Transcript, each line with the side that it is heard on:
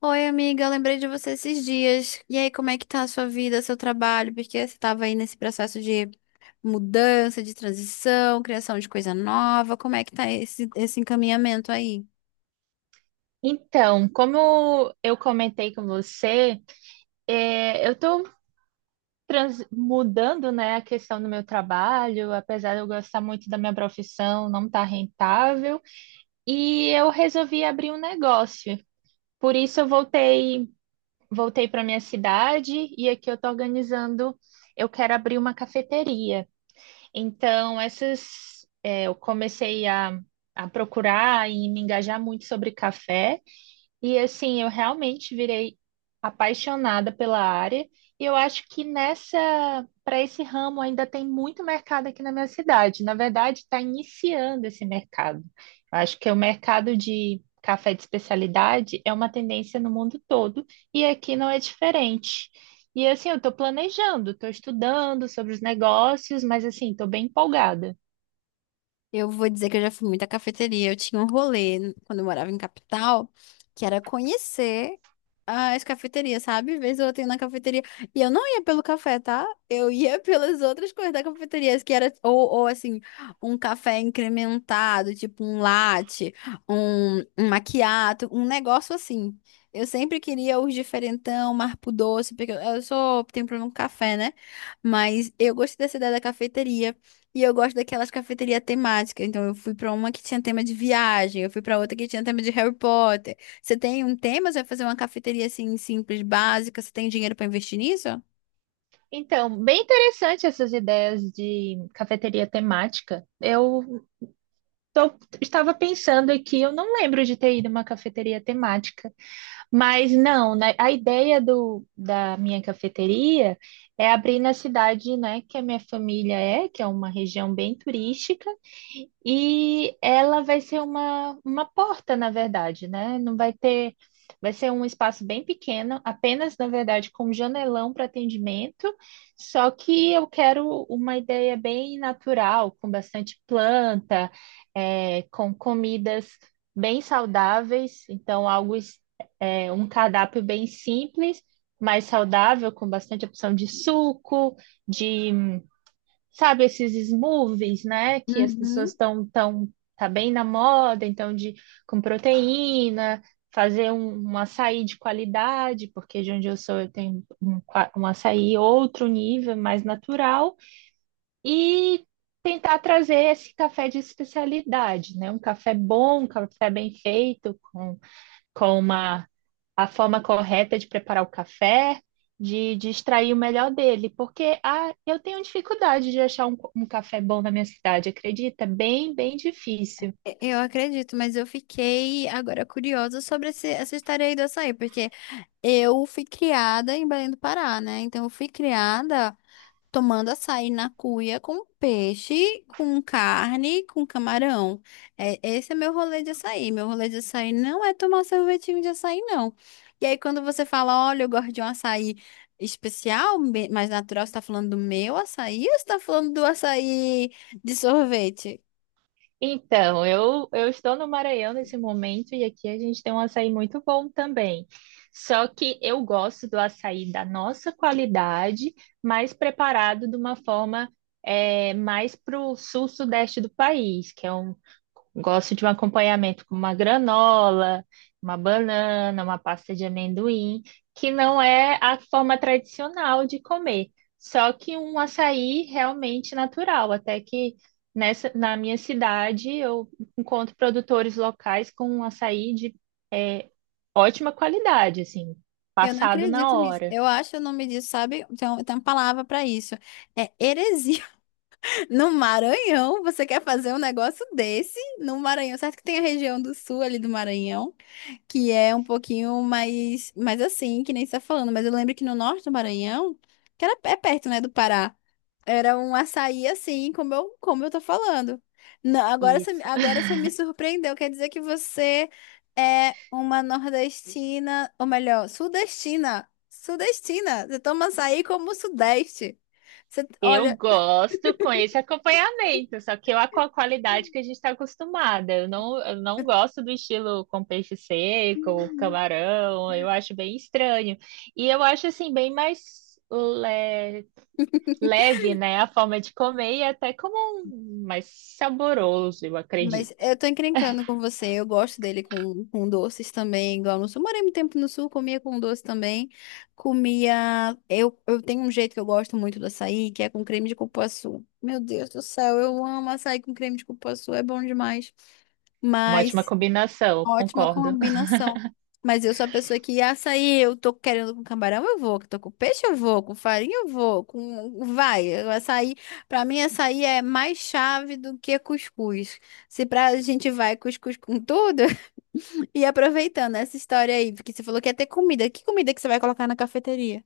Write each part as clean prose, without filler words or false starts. left: Oi, amiga, eu lembrei de você esses dias. E aí, como é que tá a sua vida, seu trabalho? Porque você estava aí nesse processo de mudança, de transição, criação de coisa nova. Como é que tá esse encaminhamento aí?
right: Então, como eu comentei com você, eu estou mudando, né, a questão do meu trabalho, apesar de eu gostar muito da minha profissão, não está rentável, e eu resolvi abrir um negócio. Por isso eu voltei para minha cidade e aqui eu estou organizando, eu quero abrir uma cafeteria. Então, eu comecei a procurar e me engajar muito sobre café. E assim, eu realmente virei apaixonada pela área e eu acho que nessa para esse ramo ainda tem muito mercado aqui na minha cidade. Na verdade, está iniciando esse mercado. Eu acho que o mercado de café de especialidade é uma tendência no mundo todo e aqui não é diferente. E assim, eu estou planejando, estou estudando sobre os negócios, mas assim, estou bem empolgada.
left: Eu vou dizer que eu já fui muita cafeteria. Eu tinha um rolê quando eu morava em capital, que era conhecer as cafeterias, sabe? Vez ou outra eu ia na cafeteria. E eu não ia pelo café, tá? Eu ia pelas outras coisas da cafeteria, que era, ou assim, um café incrementado, tipo um latte, um macchiato, um negócio assim. Eu sempre queria os diferentão, marco doce, porque eu sou, tenho problema com café, né? Mas eu gostei dessa ideia da cafeteria. E eu gosto daquelas cafeterias temáticas. Então, eu fui pra uma que tinha tema de viagem, eu fui pra outra que tinha tema de Harry Potter. Você tem um tema, você vai fazer uma cafeteria assim, simples, básica. Você tem dinheiro pra investir nisso?
right: Então, bem interessante essas ideias de cafeteria temática. Estava pensando aqui, eu não lembro de ter ido a uma cafeteria temática, mas não, né, a ideia da minha cafeteria é abrir na cidade, né, que a minha que é uma região bem turística, e ela vai ser uma porta, na verdade, né? Não vai ter. Vai ser um espaço bem pequeno, apenas, na verdade, com um janelão para atendimento. Só que eu quero uma ideia bem natural, com bastante planta, com comidas bem saudáveis. Então, um cardápio bem simples, mais saudável, com bastante opção de suco, sabe, esses smoothies, né? Que as pessoas
left: Uhum.
right: tá bem na moda, então, de com proteína, fazer um açaí de qualidade, porque de onde eu sou eu tenho um açaí outro nível, mais natural, e tentar trazer esse café de especialidade, né? Um café bom, um café bem feito, com uma a forma correta de preparar o café, de extrair o melhor dele, porque eu tenho dificuldade de achar um café bom na minha cidade, acredita? Bem difícil.
left: Eu acredito, mas eu fiquei agora curiosa sobre essa história aí do açaí, porque eu fui criada em Belém do Pará, né? Então, eu fui criada. Tomando açaí na cuia com peixe, com carne, com camarão. É, esse é meu rolê de açaí. Meu rolê de açaí não é tomar sorvetinho de açaí, não. E aí, quando você fala, olha, eu gosto de um açaí especial, mais natural, você tá falando do meu açaí ou você tá falando do açaí de sorvete?
right: Então, eu estou no Maranhão nesse momento e aqui a gente tem um açaí muito bom também. Só que eu gosto do açaí da nossa qualidade, mas preparado de uma forma mais para o sul-sudeste do país, que é um, gosto de um acompanhamento com uma granola, uma banana, uma pasta de amendoim, que não é a forma tradicional de comer, só que um açaí realmente natural. Até que na minha cidade eu encontro produtores locais com um açaí de é, ótima qualidade, assim,
left: Eu não
right: passado na
left: acredito nisso.
right: hora.
left: Eu acho o nome disso, sabe? Tem, um, tem uma palavra para isso. É heresia. No Maranhão, você quer fazer um negócio desse no Maranhão? Certo que tem a região do sul ali do Maranhão, que é um pouquinho mais, mais assim, que nem você tá falando, mas eu lembro que no norte do Maranhão, que era, é perto, né, do Pará, era um açaí assim, como eu tô falando. Não,
right: Isso.
left: agora você me surpreendeu, quer dizer que você é uma nordestina, ou melhor, sudestina. Sudestina, você toma açaí como o sudeste. Você,
right: Eu
left: olha.
right: gosto com esse acompanhamento, só que eu com a qualidade que a gente está acostumada. Eu não gosto do estilo com peixe seco, camarão, eu acho bem estranho. E eu acho assim, leve, né? A forma de comer e até como mais saboroso, eu
left: Mas
right: acredito.
left: eu tô encrencando com você. Eu gosto dele com doces também, igual no sul. Morei muito tempo no sul, comia com doce também. Comia. Eu tenho um jeito que eu gosto muito do açaí, que é com creme de cupuaçu. Meu Deus do céu, eu amo açaí com creme de cupuaçu, é bom demais.
right: É uma ótima
left: Mas.
right: combinação,
left: Ótima
right: concordo.
left: combinação. Mas eu sou a pessoa que açaí, eu tô querendo com camarão, eu vou, que tô com peixe, eu vou, com farinha, eu vou, com vai, o açaí, pra mim açaí é mais chave do que cuscuz. Se pra gente vai cuscuz com tudo, e aproveitando essa história aí, porque você falou que ia ter comida que você vai colocar na cafeteria?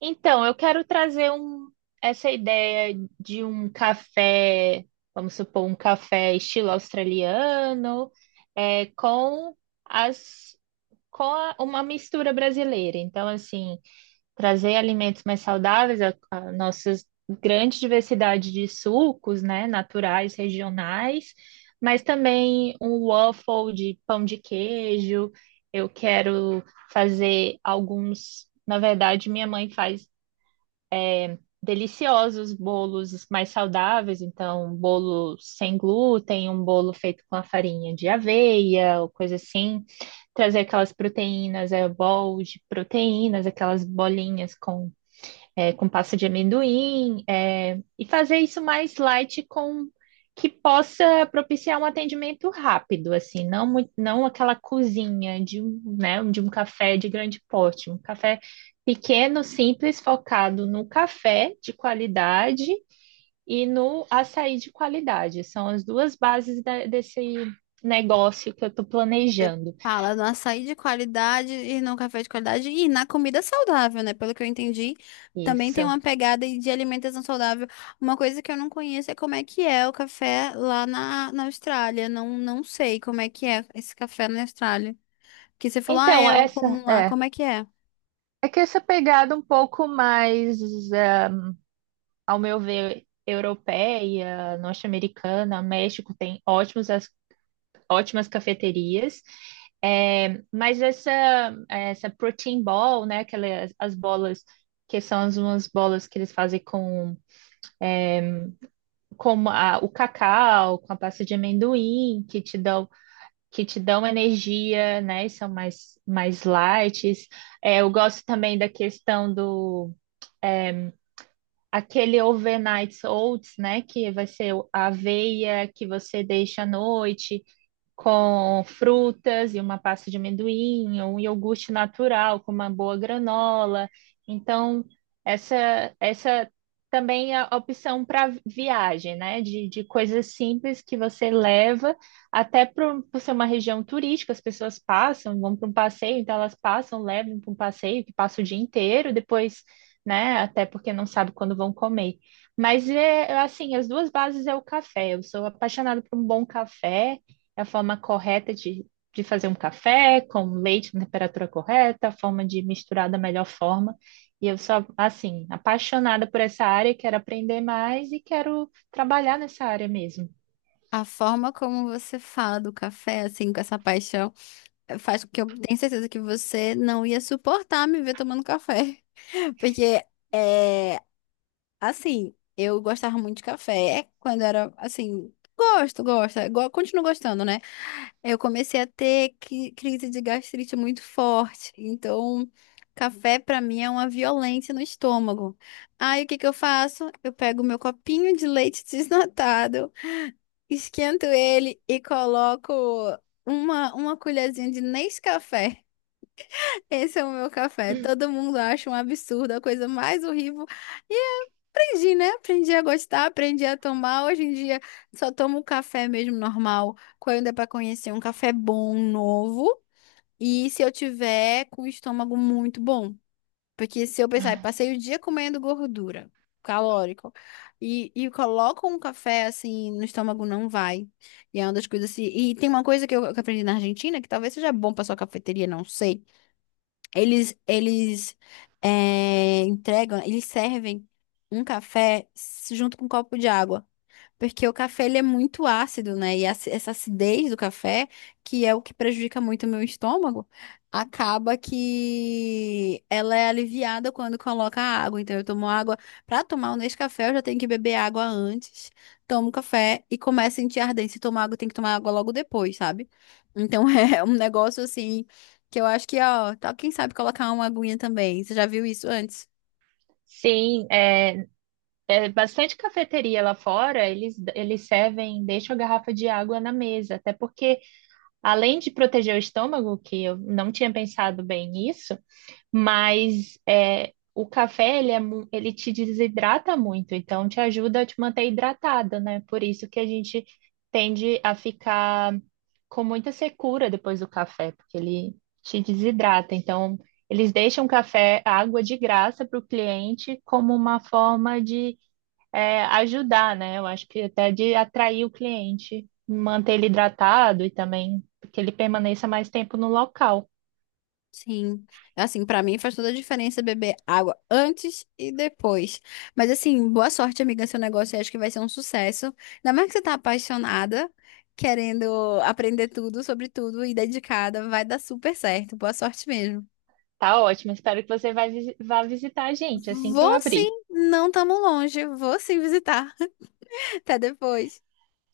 right: Então, eu quero trazer essa ideia de um café, vamos supor, um café estilo australiano, com as uma mistura brasileira. Então, assim, trazer alimentos mais saudáveis, a nossa grande diversidade de sucos, né, naturais, regionais, mas também um waffle de pão de queijo. Eu quero fazer alguns. Na verdade, minha mãe faz deliciosos bolos mais saudáveis, então um bolo sem glúten, um bolo feito com a farinha de aveia, ou coisa assim, trazer aquelas proteínas, bol de proteínas, aquelas bolinhas com com pasta de amendoim, e fazer isso mais light com que possa propiciar um atendimento rápido, assim, não aquela cozinha de de um café de grande porte, um café pequeno, simples, focado no café de qualidade e no açaí de qualidade. São as duas bases desse negócio que eu estou
left: Você
right: planejando.
left: fala no açaí de qualidade e no café de qualidade e na comida saudável, né? Pelo que eu entendi, também tem
right: Isso.
left: uma pegada aí de alimentação saudável. Uma coisa que eu não conheço é como é que é o café lá na Austrália. Não, não sei como é que é esse café na Austrália. Que você falou, ah,
right: Então,
left: é comum lá. Como é que é?
right: é que essa pegada um pouco mais é, ao meu ver, europeia, norte-americana, México tem ótimas cafeterias, é, mas essa, essa protein ball, né, aquelas, as bolas que são as umas bolas que eles fazem o cacau, com a pasta de amendoim, que te dão energia, né, e são mais, mais light. É, eu gosto também da questão do aquele overnight oats, né? Que vai ser a aveia que você deixa à noite, com frutas e uma pasta de amendoim, ou um iogurte natural com uma boa granola. Então, essa, essa também é a opção para viagem, né? De coisas simples que você leva, até por ser uma região turística, as pessoas passam, vão para um passeio, então elas passam, levam para um passeio que passa o dia inteiro, depois, né? Até porque não sabe quando vão comer. Mas é assim, as duas bases é o café. Eu sou apaixonada por um bom café. É a forma correta de fazer um café com leite na temperatura correta, a forma de misturar da melhor forma. E eu sou, assim, apaixonada por essa área, quero aprender mais e quero trabalhar nessa área mesmo.
left: A forma como você fala do café, assim, com essa paixão, faz com que eu tenha certeza que você não ia suportar me ver tomando café. Porque. É, assim, eu gostava muito de café é quando era assim. Gosto, gosto, continuo gostando, né? Eu comecei a ter crise de gastrite muito forte. Então, café pra mim é uma violência no estômago. Aí, o que que eu faço? Eu pego meu copinho de leite desnatado, esquento ele e coloco uma colherzinha de Nescafé. Esse é o meu café. Todo mundo acha um absurdo, a coisa mais horrível. Aprendi, né? Aprendi a gostar, aprendi a tomar. Hoje em dia só tomo um café mesmo normal, quando é para conhecer um café bom, novo, e se eu tiver com o estômago muito bom. Porque se eu pensar, "Ai, passei o dia comendo gordura, calórico, e coloco um café assim no estômago, não vai. E é uma das coisas assim. E tem uma coisa que eu aprendi na Argentina, que talvez seja bom para sua cafeteria, não sei eles entregam, eles servem um café junto com um copo de água. Porque o café ele é muito ácido, né? E essa acidez do café, que é o que prejudica muito o meu estômago, acaba que ela é aliviada quando coloca água. Então eu tomo água. Para tomar o Nescafé, eu já tenho que beber água antes. Tomo café e começo a sentir ardência. Se tomar água, tem que tomar água logo depois, sabe? Então é um negócio assim que eu acho que, ó, tá, quem sabe colocar uma aguinha também. Você já viu isso antes?
right: Sim, é bastante cafeteria lá fora, eles servem, deixam a garrafa de água na mesa, até porque, além de proteger o estômago, que eu não tinha pensado bem nisso, mas é, o café, ele te desidrata muito, então te ajuda a te manter hidratada, né? Por isso que a gente tende a ficar com muita secura depois do café, porque ele te desidrata. Então, eles deixam o café, a água de graça para o cliente como uma forma de ajudar, né? Eu acho que até de atrair o cliente, manter ele hidratado e também que ele permaneça mais tempo no local.
left: Sim, assim, pra mim faz toda a diferença beber água antes e depois. Mas assim, boa sorte, amiga, seu negócio, eu acho que vai ser um sucesso. Ainda mais que você tá apaixonada, querendo aprender tudo sobre tudo e dedicada, vai dar super certo. Boa sorte mesmo.
right: Tá ótimo, espero que você vá visitar a gente assim que eu
left: Vou sim,
right: abrir.
left: não tamo longe, vou sim visitar. Até depois.